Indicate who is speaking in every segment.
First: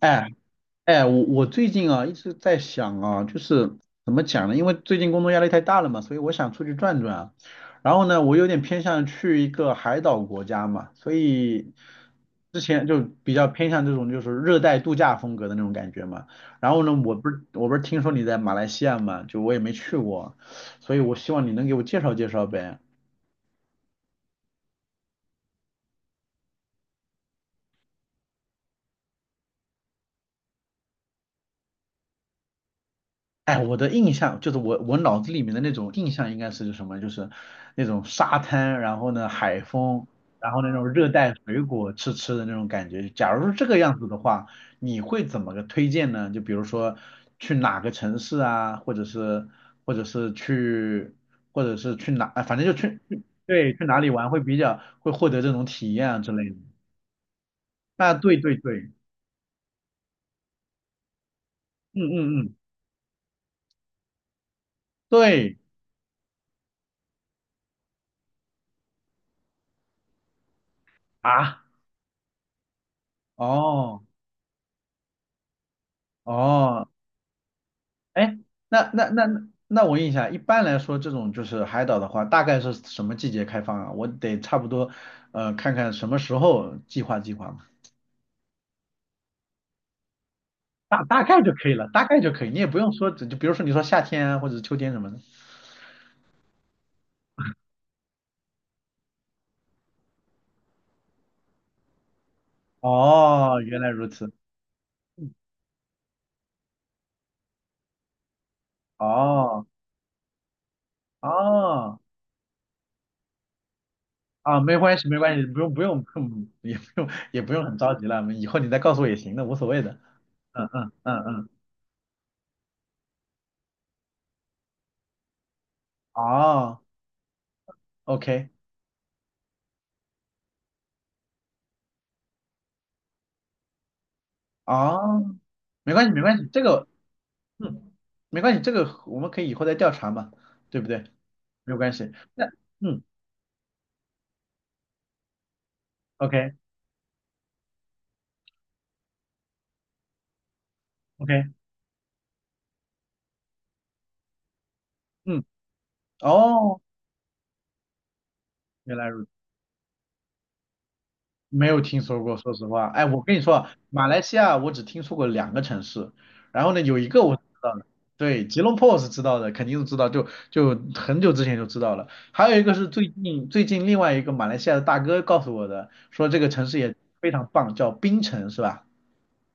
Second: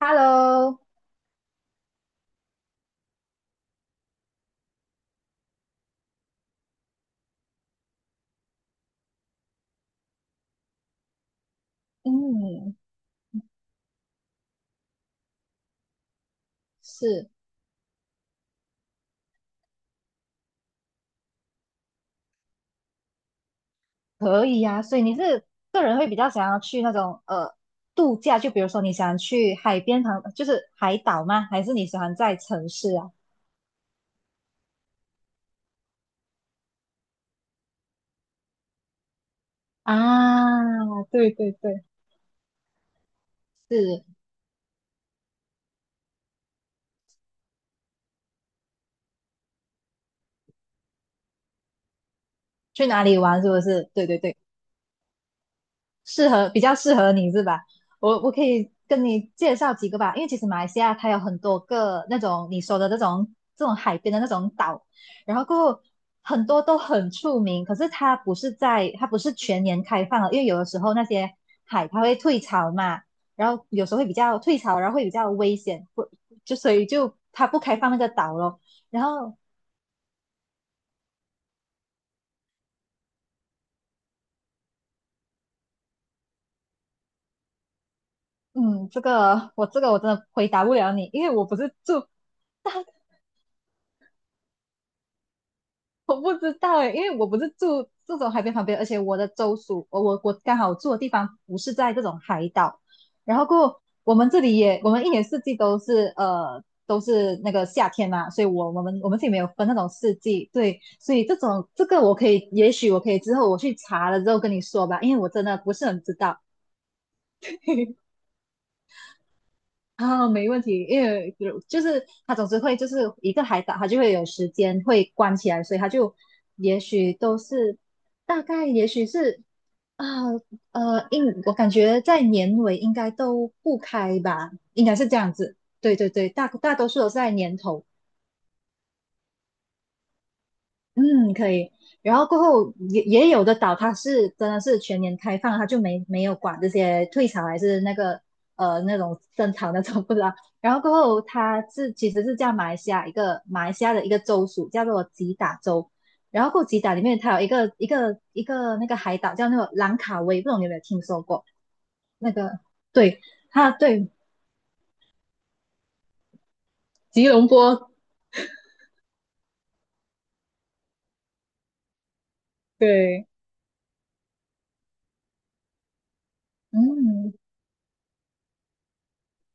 Speaker 1: 哎
Speaker 2: Hello。
Speaker 1: 哎，我最近啊一直在想啊，就是怎么讲呢？因为最近工作压力太大了嘛，所以我想出去转转啊。然后呢，我有点偏向去一个海岛国家嘛，所以之
Speaker 2: 嗯。
Speaker 1: 前就比较偏向这种就是热带度假风格的那种感觉嘛。然后呢，我
Speaker 2: 是。
Speaker 1: 不是我不是听说你在马来西亚嘛，就我也没去过啊，所以我希望你能给我介绍介绍呗。
Speaker 2: 可以呀，所以你是个人会比较想要去那种度假，就比如说你想去海边旁，就是海岛吗？还是你喜欢在城市啊？
Speaker 1: 哎，我的印象就是我脑子里面的那种印象应该是什么？就是那种沙滩，然后呢海风，然后那种
Speaker 2: 啊，
Speaker 1: 热
Speaker 2: 对
Speaker 1: 带
Speaker 2: 对
Speaker 1: 水
Speaker 2: 对，
Speaker 1: 果吃吃的那种感觉。假如是这个样子
Speaker 2: 是
Speaker 1: 的话，你会怎么个推荐呢？就比如说去哪个城市啊，或者是去或者是去哪，啊反正就
Speaker 2: 去
Speaker 1: 去
Speaker 2: 哪里
Speaker 1: 去
Speaker 2: 玩是不
Speaker 1: 对，去
Speaker 2: 是？
Speaker 1: 哪
Speaker 2: 对
Speaker 1: 里
Speaker 2: 对
Speaker 1: 玩
Speaker 2: 对。
Speaker 1: 会比较会获得这种体验啊
Speaker 2: 适
Speaker 1: 之
Speaker 2: 合
Speaker 1: 类的。
Speaker 2: 比较适合你是吧？
Speaker 1: 啊，
Speaker 2: 我
Speaker 1: 对
Speaker 2: 可
Speaker 1: 对
Speaker 2: 以
Speaker 1: 对，
Speaker 2: 跟你介绍几个吧，因为其实马来西亚它有很多
Speaker 1: 嗯
Speaker 2: 个那
Speaker 1: 嗯
Speaker 2: 种
Speaker 1: 嗯，
Speaker 2: 你说的这种海边的那种岛。然后
Speaker 1: 对
Speaker 2: 过后很多都很出名，可是它不是全年开放的，因为有的时候那些
Speaker 1: 啊，
Speaker 2: 海它会退潮嘛，然后有时候
Speaker 1: 哦
Speaker 2: 会比较退潮，然后会比较危险，不就所
Speaker 1: 哦，
Speaker 2: 以就它不开放那个岛
Speaker 1: 哎，
Speaker 2: 咯。
Speaker 1: 那
Speaker 2: 然
Speaker 1: 那那
Speaker 2: 后
Speaker 1: 那那我问一下，一般来说这种就是海岛的话，大概是什么季节开放啊？我得差不多，看看什么时候计划计划嘛，
Speaker 2: 嗯，这个我真的回答不了
Speaker 1: 大
Speaker 2: 你，
Speaker 1: 大
Speaker 2: 因为
Speaker 1: 概
Speaker 2: 我
Speaker 1: 就
Speaker 2: 不
Speaker 1: 可以
Speaker 2: 是
Speaker 1: 了，
Speaker 2: 住。
Speaker 1: 大概就可以，你也
Speaker 2: 大。
Speaker 1: 不用说，就比如说你说夏天啊，或者秋天什么的。
Speaker 2: 我不知道诶，因为我不是住这种海边旁边，而且我的州属，我刚好住的地方不是在这种海岛，然后
Speaker 1: 哦，
Speaker 2: 过
Speaker 1: 原
Speaker 2: 后
Speaker 1: 来如
Speaker 2: 我们
Speaker 1: 此。
Speaker 2: 这里也，我们一年四季都是呃都是那个夏天嘛，所以我们这里没有
Speaker 1: 哦
Speaker 2: 分那种四季。对，所以这种这
Speaker 1: 哦，
Speaker 2: 个我可以，也许我可以之后我去查了之后跟
Speaker 1: 啊，
Speaker 2: 你
Speaker 1: 没
Speaker 2: 说
Speaker 1: 关
Speaker 2: 吧，
Speaker 1: 系
Speaker 2: 因
Speaker 1: 没
Speaker 2: 为我
Speaker 1: 关系，
Speaker 2: 真的
Speaker 1: 不
Speaker 2: 不
Speaker 1: 用不
Speaker 2: 是很
Speaker 1: 用，不
Speaker 2: 知道。
Speaker 1: 用也不用也不用很着 急了，以后你再告诉我也行的，无所谓的。
Speaker 2: 啊，没问
Speaker 1: 嗯
Speaker 2: 题，
Speaker 1: 嗯
Speaker 2: 因
Speaker 1: 嗯
Speaker 2: 为
Speaker 1: 嗯，
Speaker 2: 就是他总是会就是一个海岛，他就会有时间会关起来，所以他就也
Speaker 1: 哦
Speaker 2: 许都是，大
Speaker 1: ，OK，
Speaker 2: 概也许是啊，我感觉在年尾应该都不开吧，应该是这样
Speaker 1: 哦，
Speaker 2: 子。
Speaker 1: 没
Speaker 2: 对
Speaker 1: 关
Speaker 2: 对
Speaker 1: 系没
Speaker 2: 对，
Speaker 1: 关系，
Speaker 2: 大
Speaker 1: 这
Speaker 2: 大多
Speaker 1: 个。
Speaker 2: 数都是在年头。
Speaker 1: 嗯，没关系，这个我们可以以后再调查嘛，对不对？
Speaker 2: 嗯，可以。
Speaker 1: 没有关系。
Speaker 2: 然后过
Speaker 1: 那
Speaker 2: 后
Speaker 1: 嗯
Speaker 2: 也有的岛，它是真的是全年开放，它就没有
Speaker 1: ，OK
Speaker 2: 管这些退潮还是那个那种深潮那种不知道 然后过后
Speaker 1: OK，
Speaker 2: 它其实是叫马来西亚的一个州属，叫做吉
Speaker 1: 嗯，
Speaker 2: 打州。然后过后
Speaker 1: 哦，
Speaker 2: 吉打里面它有一个那
Speaker 1: 原
Speaker 2: 个
Speaker 1: 来
Speaker 2: 海
Speaker 1: 如此，
Speaker 2: 岛叫那个兰卡威，不知道你有没有听说过？
Speaker 1: 没有听说
Speaker 2: 那
Speaker 1: 过，
Speaker 2: 个
Speaker 1: 说实话。哎，
Speaker 2: 对，
Speaker 1: 我跟你说啊，
Speaker 2: 它
Speaker 1: 马
Speaker 2: 对
Speaker 1: 来西亚我只听说过两个城市，然后呢，有一个
Speaker 2: 吉
Speaker 1: 我是
Speaker 2: 隆
Speaker 1: 知道的，
Speaker 2: 坡。
Speaker 1: 对，吉隆坡我是知道的，肯定是知道，就很久之前就知道了。还有一个是最
Speaker 2: 对。
Speaker 1: 近最近另外一个马来西亚的大哥告诉我的，说这个城市也非
Speaker 2: 嗯。
Speaker 1: 常棒，叫槟城，是吧？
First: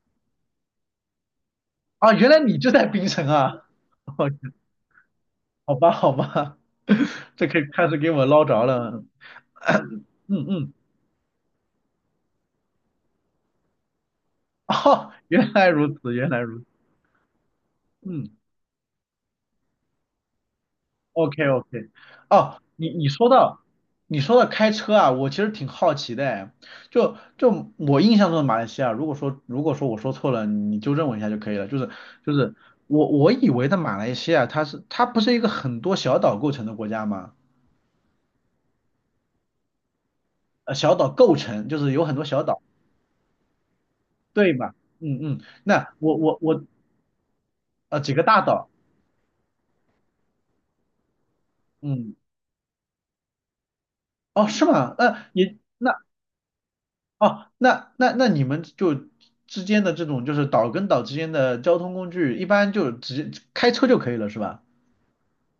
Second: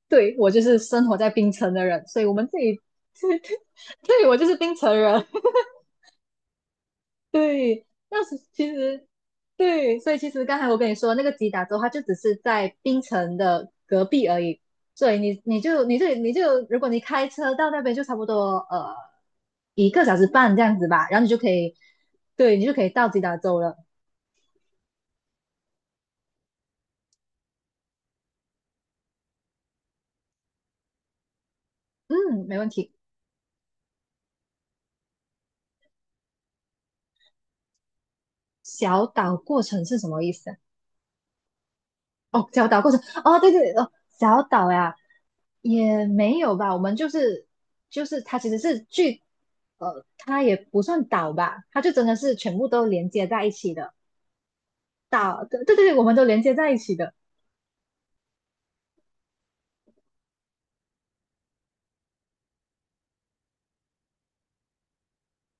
Speaker 2: 对我就是生活在槟城的人，
Speaker 1: 啊，
Speaker 2: 所以
Speaker 1: 原
Speaker 2: 我
Speaker 1: 来
Speaker 2: 们
Speaker 1: 你
Speaker 2: 这
Speaker 1: 就
Speaker 2: 里
Speaker 1: 在槟城啊。
Speaker 2: 对我就 是槟城人。
Speaker 1: 好吧，好吧，这可以
Speaker 2: 对，
Speaker 1: 开始给
Speaker 2: 那
Speaker 1: 我
Speaker 2: 是
Speaker 1: 捞着
Speaker 2: 其
Speaker 1: 了。
Speaker 2: 实对，所以其实
Speaker 1: 嗯
Speaker 2: 刚才
Speaker 1: 嗯，
Speaker 2: 我跟你说那个吉打州，它就只是在槟城的隔壁而已，
Speaker 1: 哦，
Speaker 2: 所以你
Speaker 1: 原
Speaker 2: 你
Speaker 1: 来
Speaker 2: 就
Speaker 1: 如
Speaker 2: 你就
Speaker 1: 此，原
Speaker 2: 你
Speaker 1: 来如此。
Speaker 2: 就如果你开车到那边就差不
Speaker 1: 嗯
Speaker 2: 多一个小时半这样子吧，然后你就
Speaker 1: ，OK
Speaker 2: 可以，
Speaker 1: OK。
Speaker 2: 对
Speaker 1: 哦，
Speaker 2: 你就可以
Speaker 1: 你你
Speaker 2: 到吉
Speaker 1: 说
Speaker 2: 打州
Speaker 1: 到
Speaker 2: 了。
Speaker 1: 你说到开车啊，我其实挺好奇的哎。就我印象中的马来西亚，如果说我说错了，你纠正我一下就可以了。就是就
Speaker 2: 嗯，
Speaker 1: 是
Speaker 2: 没问题。
Speaker 1: 我以为的马来西亚，它不是一个很多小岛构成的国家吗？
Speaker 2: 小岛过程是什么意思啊？
Speaker 1: 小岛构成就是有很多小
Speaker 2: 哦，
Speaker 1: 岛，
Speaker 2: 小岛过程，哦，对对哦，小
Speaker 1: 对
Speaker 2: 岛
Speaker 1: 吧？
Speaker 2: 呀，
Speaker 1: 嗯嗯，那
Speaker 2: 也
Speaker 1: 我我
Speaker 2: 没有
Speaker 1: 我
Speaker 2: 吧，我们就是
Speaker 1: 呃
Speaker 2: 就
Speaker 1: 几
Speaker 2: 是
Speaker 1: 个
Speaker 2: 它
Speaker 1: 大
Speaker 2: 其实
Speaker 1: 岛。
Speaker 2: 是剧，它也不算岛吧，它就真
Speaker 1: 嗯，
Speaker 2: 的是全部都连接在一起的
Speaker 1: 哦，是吗？那
Speaker 2: 岛。
Speaker 1: 你
Speaker 2: 对对
Speaker 1: 那
Speaker 2: 对，我们都连接在一起的。
Speaker 1: 哦，那你们就之间的这种就是岛跟岛之间的交通工具，一般就直接开车就可以了，是吧？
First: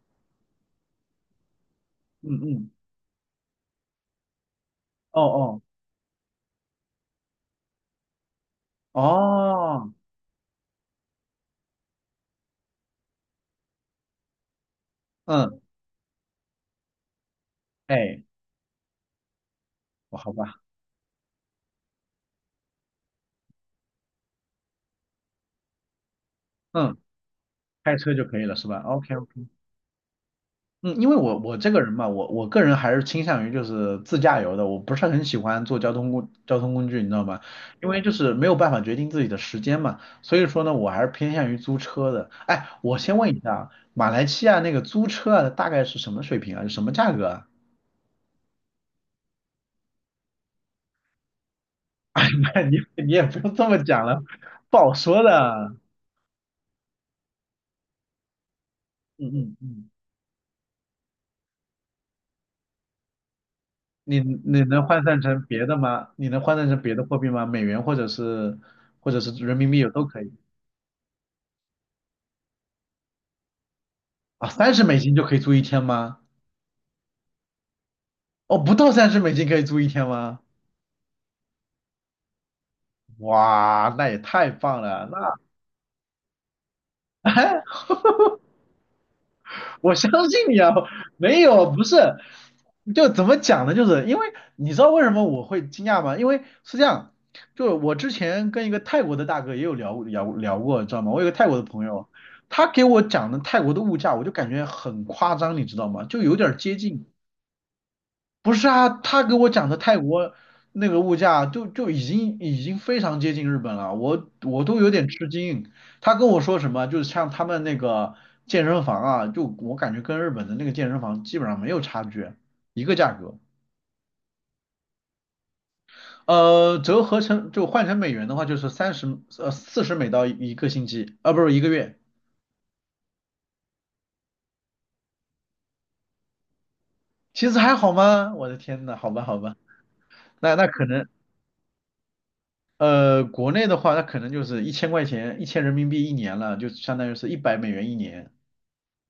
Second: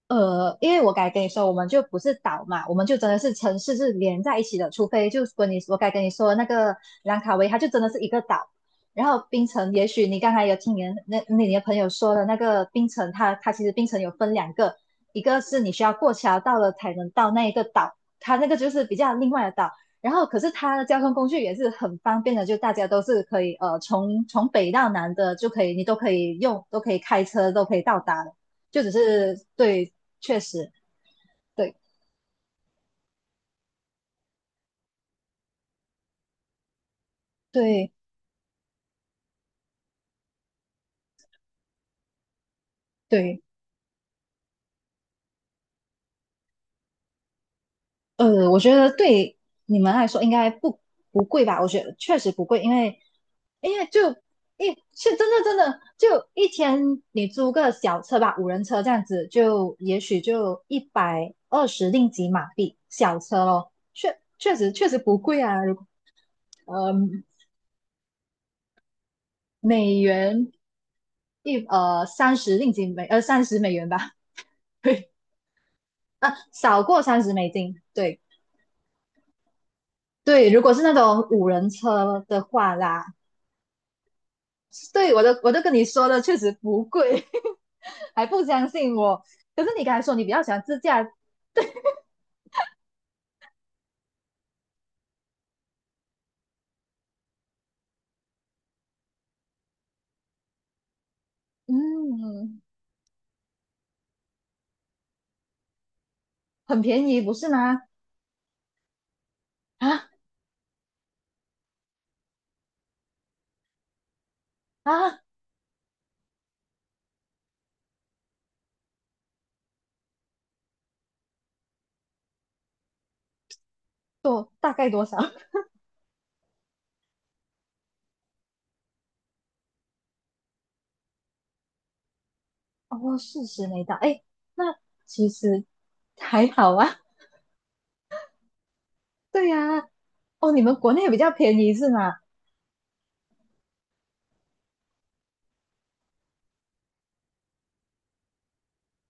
Speaker 2: 因为我该跟你说，我们就不是
Speaker 1: 嗯
Speaker 2: 岛嘛，
Speaker 1: 嗯，
Speaker 2: 我们就真的是城市是连在一起的，除非
Speaker 1: 哦
Speaker 2: 就是跟你
Speaker 1: 哦
Speaker 2: 我该跟你说的那个兰卡威，它就真的是一个岛。然后槟城，也
Speaker 1: 哦，
Speaker 2: 许你刚才有听你的朋友说的那个槟城，它其实槟城有分两个，一个
Speaker 1: 嗯，
Speaker 2: 是你需要过桥到了才能到那一个岛，
Speaker 1: 哎，
Speaker 2: 它那个就是比较另外的岛。然
Speaker 1: 我
Speaker 2: 后
Speaker 1: 好
Speaker 2: 可是
Speaker 1: 吧，
Speaker 2: 它的交通工具也是很方便的，就大家都是可以从北到南的就可以，你都可以用，都可
Speaker 1: 嗯，
Speaker 2: 以开车，都可以
Speaker 1: 开
Speaker 2: 到
Speaker 1: 车就
Speaker 2: 达的。
Speaker 1: 可以了，是吧
Speaker 2: 就只
Speaker 1: ？OK，
Speaker 2: 是对，确实。
Speaker 1: 嗯，因为我这
Speaker 2: 对
Speaker 1: 个人嘛，我个人还是倾向于就是自驾游的，我不是很喜欢坐交通工具，你知道吗？因
Speaker 2: 对
Speaker 1: 为就是没有办法决定自己的时间嘛，所以说呢，我还是偏向于租车的。哎，我先问一
Speaker 2: 对，
Speaker 1: 下啊，马来西亚那个租车啊，大概是什么水平啊？是什么价格啊？
Speaker 2: 我觉得对你们来说应该不贵吧？我觉得确实不贵，因为
Speaker 1: 你也不用这么
Speaker 2: 就
Speaker 1: 讲了，
Speaker 2: 一
Speaker 1: 不好
Speaker 2: 是真
Speaker 1: 说
Speaker 2: 的真
Speaker 1: 的。
Speaker 2: 的就一天你租个小车吧，五人车这样子，
Speaker 1: 嗯嗯
Speaker 2: 就
Speaker 1: 嗯，
Speaker 2: 也许就120令吉马币小车咯，
Speaker 1: 你
Speaker 2: 确确
Speaker 1: 你
Speaker 2: 实
Speaker 1: 能
Speaker 2: 确实
Speaker 1: 换
Speaker 2: 不
Speaker 1: 算成
Speaker 2: 贵啊，
Speaker 1: 别
Speaker 2: 如
Speaker 1: 的吗？你能换算成
Speaker 2: 呃
Speaker 1: 别的货币吗？美元或者是人民币有
Speaker 2: 美
Speaker 1: 都可以。
Speaker 2: 元一30令吉美30美元吧。
Speaker 1: 啊，三 十美
Speaker 2: 对
Speaker 1: 金就可以租一天吗？
Speaker 2: 啊，少过30美金，对。
Speaker 1: 哦，不到三十美金可以住一天吗？
Speaker 2: 对，如果是那种五人车的话啦，
Speaker 1: 哇，那也太棒了！
Speaker 2: 对，
Speaker 1: 那
Speaker 2: 我都跟你说了，确实不贵，还不相信我。可是你
Speaker 1: 我
Speaker 2: 刚才
Speaker 1: 相
Speaker 2: 说你比较
Speaker 1: 信
Speaker 2: 喜
Speaker 1: 你
Speaker 2: 欢
Speaker 1: 啊，
Speaker 2: 自驾。
Speaker 1: 没有，不是，就怎么讲呢？就是因为你知道为什么我会惊讶吗？因为是这样，就是我之前跟一个泰国的大哥也有聊聊过，知道吗？我有个泰国的朋友，
Speaker 2: 嗯，
Speaker 1: 他给我讲的泰国的物价，我就感觉很夸张，你知道吗？就有点儿接
Speaker 2: 很
Speaker 1: 近。
Speaker 2: 便宜，不是吗？
Speaker 1: 不是啊，他给我讲的泰
Speaker 2: 啊
Speaker 1: 国那个物价就已经非常接近日本了，我都有点
Speaker 2: 啊，
Speaker 1: 吃惊。他跟我说什么，就是像他们那个健身房啊，就我感觉跟日本的那个健身房基本上没有差距，一个价格。
Speaker 2: 多大概多少？
Speaker 1: 折合成就换成美元的话，就是40美刀一个星期，啊不是一个月。
Speaker 2: 哦，40没到，哎，那其实还好啊。
Speaker 1: 其实还好吗？我的天呐，好吧 好
Speaker 2: 对
Speaker 1: 吧，
Speaker 2: 呀。哦，
Speaker 1: 那
Speaker 2: 你
Speaker 1: 那
Speaker 2: 们
Speaker 1: 可
Speaker 2: 国
Speaker 1: 能。
Speaker 2: 内比较便宜是吗？
Speaker 1: 呃，国内的话，它可能就是1000块钱，1000人民币一年了，就相当于是100美元一年。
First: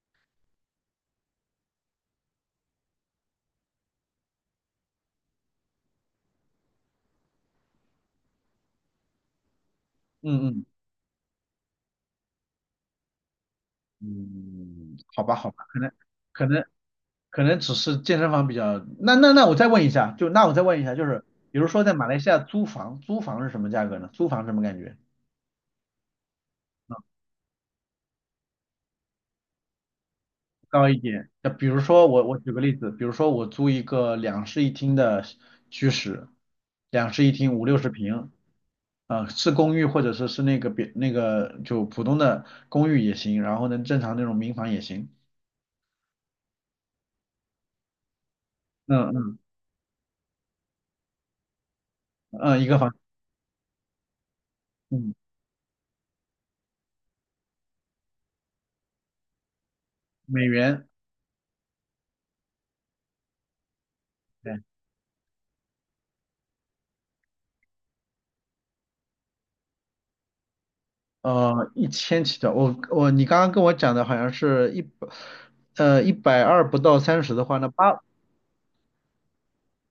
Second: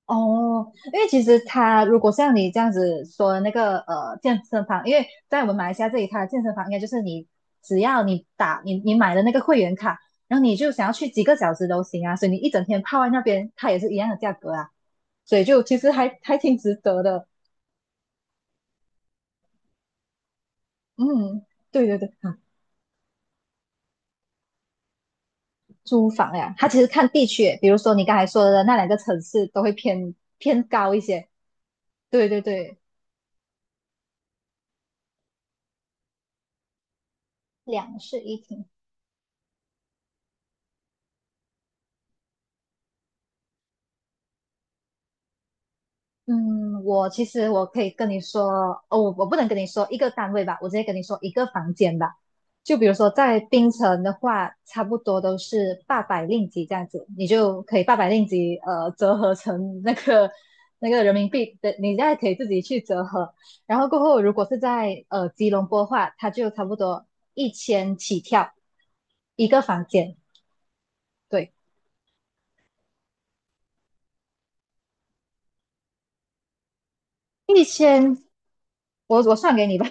Speaker 2: 哦，因为其实他如果像你这样子说的那个健身房，因为在我们马来西亚这里，它的健身房应该就是你只要你打你你买的那个会员卡，
Speaker 1: 嗯
Speaker 2: 然后你
Speaker 1: 嗯
Speaker 2: 就想要去几个小时都行啊，所以你一整天泡在那边，它也是一样的价格啊，
Speaker 1: 嗯，好吧
Speaker 2: 所以
Speaker 1: 好
Speaker 2: 就
Speaker 1: 吧，
Speaker 2: 其实还
Speaker 1: 可
Speaker 2: 挺
Speaker 1: 能
Speaker 2: 值得的。
Speaker 1: 可能只是健身房比较。那我再问一下，就是
Speaker 2: 嗯，
Speaker 1: 比如说
Speaker 2: 对
Speaker 1: 在
Speaker 2: 对
Speaker 1: 马
Speaker 2: 对。
Speaker 1: 来西
Speaker 2: 啊，
Speaker 1: 亚租房，租房是什么价格呢？租房什么感觉？
Speaker 2: 租房呀，它其实看地区耶，比如说你刚才说的那两个城市都会偏
Speaker 1: 高
Speaker 2: 高
Speaker 1: 一
Speaker 2: 一些。
Speaker 1: 点。那比如说我
Speaker 2: 对
Speaker 1: 我
Speaker 2: 对
Speaker 1: 举个例
Speaker 2: 对，
Speaker 1: 子，比如说我租一个两室一厅的居室，两室一厅五六十
Speaker 2: 两室
Speaker 1: 平，
Speaker 2: 一厅。
Speaker 1: 啊，是公寓或者说是那个别那个就普通的公寓也行，然后呢，正常那种民房也行。
Speaker 2: 嗯，我其实我可以跟你说，哦，
Speaker 1: 嗯
Speaker 2: 我不
Speaker 1: 嗯
Speaker 2: 能跟你说一个单位吧，我直接跟你说一个房间吧。
Speaker 1: 嗯，一个
Speaker 2: 就比
Speaker 1: 房，
Speaker 2: 如说在槟城的话，差不
Speaker 1: 嗯，
Speaker 2: 多都是八百令吉这样子，你就可以八百令吉，折合成那个
Speaker 1: 美元，
Speaker 2: 那个人民币的，你再可以自己去折合。然后过后，如果是
Speaker 1: 对，
Speaker 2: 在吉隆坡的话，它就差不多一千起跳一个房间。对，
Speaker 1: 呃，一千起的。我你刚刚跟我讲的好像是一百，120不到三十的话
Speaker 2: 一千，我算给你吧，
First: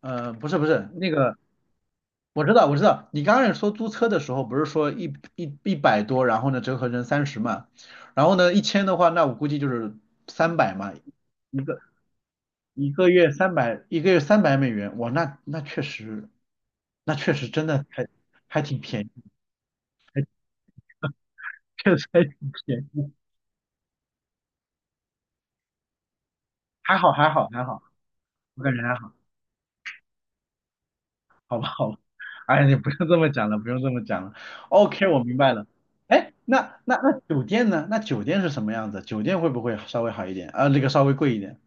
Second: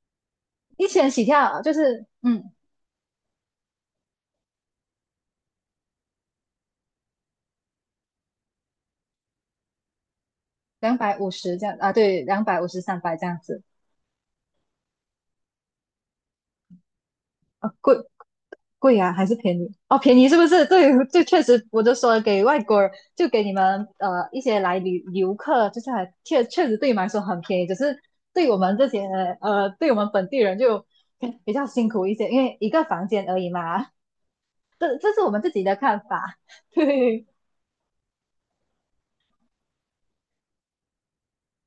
Speaker 1: 不是不
Speaker 2: 一
Speaker 1: 是那
Speaker 2: 千起
Speaker 1: 个，
Speaker 2: 跳就是
Speaker 1: 我
Speaker 2: 嗯。
Speaker 1: 知道我知道，你刚开始说租车的时候不是说一百多，然后呢折合成三十嘛，然后呢一千的话，那我估计就是三百嘛。
Speaker 2: 250
Speaker 1: 一
Speaker 2: 这样
Speaker 1: 个。
Speaker 2: 啊，对，两百五十、
Speaker 1: 一
Speaker 2: 三
Speaker 1: 个
Speaker 2: 百这
Speaker 1: 月
Speaker 2: 样
Speaker 1: 三
Speaker 2: 子。
Speaker 1: 百，一个月300美元，那确实，真
Speaker 2: 啊，
Speaker 1: 的
Speaker 2: 贵。
Speaker 1: 还挺
Speaker 2: 贵
Speaker 1: 便
Speaker 2: 啊，还
Speaker 1: 宜，
Speaker 2: 是便宜？哦，便宜是不是？对，这确实，我就
Speaker 1: 确实
Speaker 2: 说
Speaker 1: 还挺
Speaker 2: 给外国
Speaker 1: 便
Speaker 2: 人，
Speaker 1: 宜，
Speaker 2: 就给你们一些来旅游客，就是还确实对你
Speaker 1: 还
Speaker 2: 们来
Speaker 1: 好
Speaker 2: 说
Speaker 1: 还
Speaker 2: 很
Speaker 1: 好
Speaker 2: 便
Speaker 1: 还
Speaker 2: 宜，只
Speaker 1: 好，
Speaker 2: 是对我
Speaker 1: 我感
Speaker 2: 们
Speaker 1: 觉
Speaker 2: 这
Speaker 1: 还
Speaker 2: 些
Speaker 1: 好，
Speaker 2: 呃，对我们本地人就比
Speaker 1: 好
Speaker 2: 较
Speaker 1: 吧
Speaker 2: 辛
Speaker 1: 好吧，
Speaker 2: 苦一些，因为
Speaker 1: 哎，
Speaker 2: 一
Speaker 1: 你
Speaker 2: 个
Speaker 1: 不
Speaker 2: 房
Speaker 1: 用这么
Speaker 2: 间而已
Speaker 1: 讲了，不用
Speaker 2: 嘛。
Speaker 1: 这么讲了
Speaker 2: 这
Speaker 1: ，OK，
Speaker 2: 这
Speaker 1: 我
Speaker 2: 是我
Speaker 1: 明
Speaker 2: 们自
Speaker 1: 白
Speaker 2: 己
Speaker 1: 了。
Speaker 2: 的看
Speaker 1: 哎，
Speaker 2: 法。
Speaker 1: 那
Speaker 2: 对，
Speaker 1: 酒店呢？那酒店是什么样子？酒店会不会稍微好一点？啊，那个稍微贵一点，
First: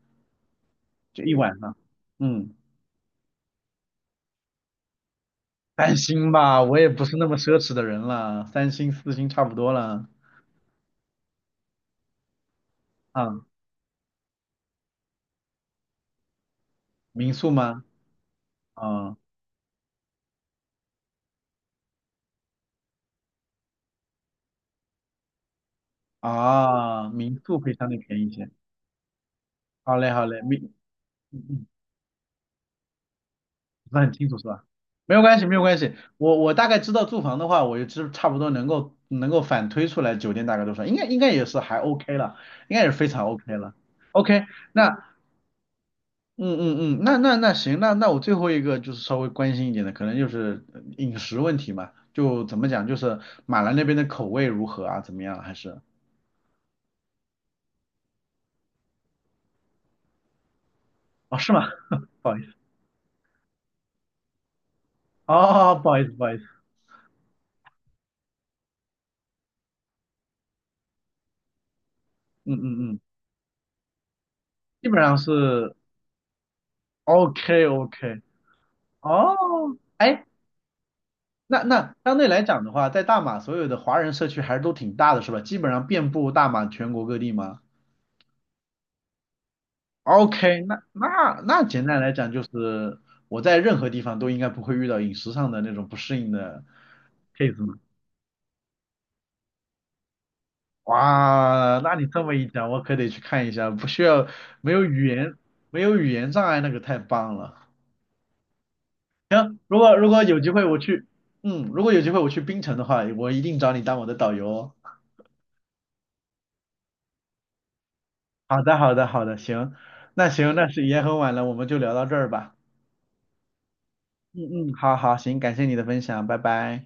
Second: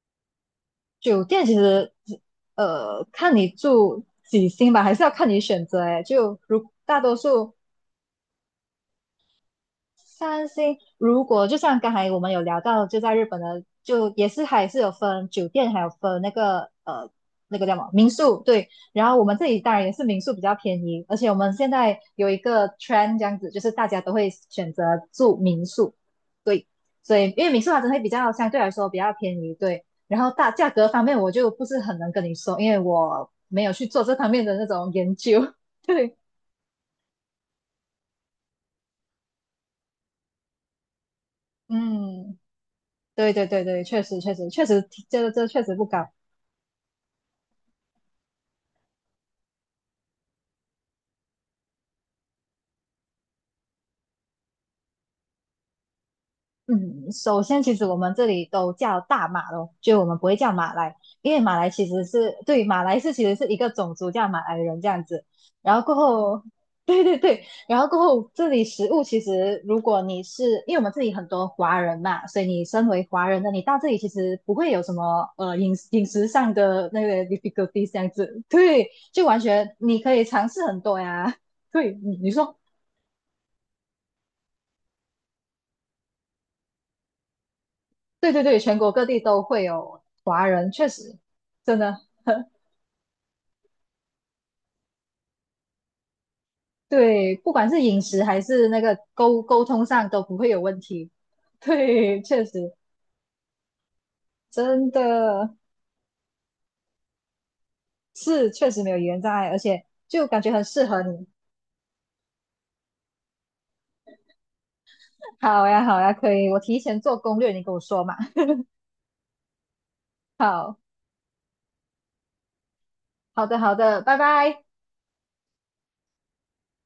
Speaker 1: 就
Speaker 2: 酒
Speaker 1: 一
Speaker 2: 店其
Speaker 1: 晚上。
Speaker 2: 实
Speaker 1: 嗯，
Speaker 2: 看你住几星吧，还是要看你选择。
Speaker 1: 三
Speaker 2: 哎，
Speaker 1: 星
Speaker 2: 就
Speaker 1: 吧，
Speaker 2: 如
Speaker 1: 我也
Speaker 2: 大
Speaker 1: 不是
Speaker 2: 多
Speaker 1: 那么
Speaker 2: 数。
Speaker 1: 奢侈的人了，三星四星差不多了。
Speaker 2: 三星，如果就像刚才我们有聊到，就在日本
Speaker 1: 啊，
Speaker 2: 的，就也是还是有分酒店，还有分那个呃
Speaker 1: 民宿
Speaker 2: 那个叫什
Speaker 1: 吗？
Speaker 2: 么民宿，对。然
Speaker 1: 啊。
Speaker 2: 后我们这里当然也是民宿比较便宜，而且我们现在有一个 trend 这样子，就是大家都会选择住民宿，对。
Speaker 1: 啊，
Speaker 2: 所以
Speaker 1: 民
Speaker 2: 因为
Speaker 1: 宿
Speaker 2: 民
Speaker 1: 可
Speaker 2: 宿
Speaker 1: 以
Speaker 2: 它
Speaker 1: 相
Speaker 2: 真
Speaker 1: 对
Speaker 2: 的会比
Speaker 1: 便宜
Speaker 2: 较
Speaker 1: 一些。
Speaker 2: 相对来说比较便宜，对。
Speaker 1: 好嘞，
Speaker 2: 然
Speaker 1: 好
Speaker 2: 后
Speaker 1: 嘞，
Speaker 2: 大
Speaker 1: 没，
Speaker 2: 价格方面我
Speaker 1: 嗯
Speaker 2: 就不
Speaker 1: 嗯，
Speaker 2: 是很能跟你说，因为我没有去
Speaker 1: 不
Speaker 2: 做
Speaker 1: 是很
Speaker 2: 这
Speaker 1: 清
Speaker 2: 方
Speaker 1: 楚
Speaker 2: 面
Speaker 1: 是
Speaker 2: 的
Speaker 1: 吧？
Speaker 2: 那种研
Speaker 1: 没有关
Speaker 2: 究，
Speaker 1: 系，没有关 系。
Speaker 2: 对，
Speaker 1: 我大概知道住房的话，我就知差不多能够反推出来酒店大概多少，应该也是还 OK 了，
Speaker 2: 嗯。
Speaker 1: 应该也是非常
Speaker 2: 对对
Speaker 1: OK
Speaker 2: 对
Speaker 1: 了。
Speaker 2: 对，确实确
Speaker 1: OK，
Speaker 2: 实确实，
Speaker 1: 那
Speaker 2: 这确实不高。
Speaker 1: 嗯嗯嗯，那行，那我最后一个就是稍微关心一点的，可能就是饮食问题嘛，就怎么讲，就是马来那边的口味如何啊？怎么样啊？还是。
Speaker 2: 嗯，首先其实我们这里都叫大马咯，就我们不会叫马来，因
Speaker 1: 哦，
Speaker 2: 为
Speaker 1: 是
Speaker 2: 马
Speaker 1: 吗？
Speaker 2: 来其实
Speaker 1: 不
Speaker 2: 是
Speaker 1: 好意思，
Speaker 2: 对，马来其实是一个种族叫马来人这样子。
Speaker 1: 哦
Speaker 2: 然后
Speaker 1: 不
Speaker 2: 过
Speaker 1: 好意思不好意
Speaker 2: 后，
Speaker 1: 思，
Speaker 2: 对对对，然后过后这里食物其实如果你是因为我们这里很多华人嘛，所以
Speaker 1: 嗯
Speaker 2: 你身
Speaker 1: 嗯嗯，
Speaker 2: 为华人的你到这里其实不会有
Speaker 1: 基
Speaker 2: 什
Speaker 1: 本上
Speaker 2: 么
Speaker 1: 是。
Speaker 2: 饮食上的那个
Speaker 1: OK
Speaker 2: difficulty 这样
Speaker 1: OK，
Speaker 2: 子，对，就完全
Speaker 1: 哦，
Speaker 2: 你可以
Speaker 1: 哎，
Speaker 2: 尝试很多呀。
Speaker 1: 那
Speaker 2: 对，
Speaker 1: 那
Speaker 2: 你
Speaker 1: 相对
Speaker 2: 你
Speaker 1: 来
Speaker 2: 说。
Speaker 1: 讲的话，在大马所有的华人社区还是都挺大的，是吧？基本上遍布大马全国各地吗
Speaker 2: 对对对，全国各地都会有华
Speaker 1: ？OK，
Speaker 2: 人，
Speaker 1: 那
Speaker 2: 确实，
Speaker 1: 那那
Speaker 2: 真
Speaker 1: 简
Speaker 2: 的。
Speaker 1: 单来讲就是，我在任何地方都应该不会遇到饮食上的那种不适应的
Speaker 2: 对，不
Speaker 1: case
Speaker 2: 管
Speaker 1: 嘛。
Speaker 2: 是饮食还是那个沟通上都不会有问题。
Speaker 1: 哇，那你
Speaker 2: 对，
Speaker 1: 这么
Speaker 2: 确
Speaker 1: 一讲，
Speaker 2: 实，
Speaker 1: 我可得去看一下，不需要，没有
Speaker 2: 真
Speaker 1: 语言，
Speaker 2: 的
Speaker 1: 没有语言障碍，那个太棒了。
Speaker 2: 是确实没有语言障碍，而
Speaker 1: 行，如
Speaker 2: 且
Speaker 1: 果如果
Speaker 2: 就
Speaker 1: 有
Speaker 2: 感
Speaker 1: 机
Speaker 2: 觉很
Speaker 1: 会我
Speaker 2: 适合
Speaker 1: 去，
Speaker 2: 你。
Speaker 1: 嗯，如果有机会我去槟城的话，我一定找你当我的导游哦。
Speaker 2: 好呀，好呀，可以，我提前做攻略，你跟我说嘛。
Speaker 1: 好的，好的，好的，行，那行，那
Speaker 2: 好，
Speaker 1: 是也很晚了，我们就聊到这儿吧。
Speaker 2: 好的，好的，拜拜。
Speaker 1: 嗯嗯，好好，行，感谢你的分享，拜拜。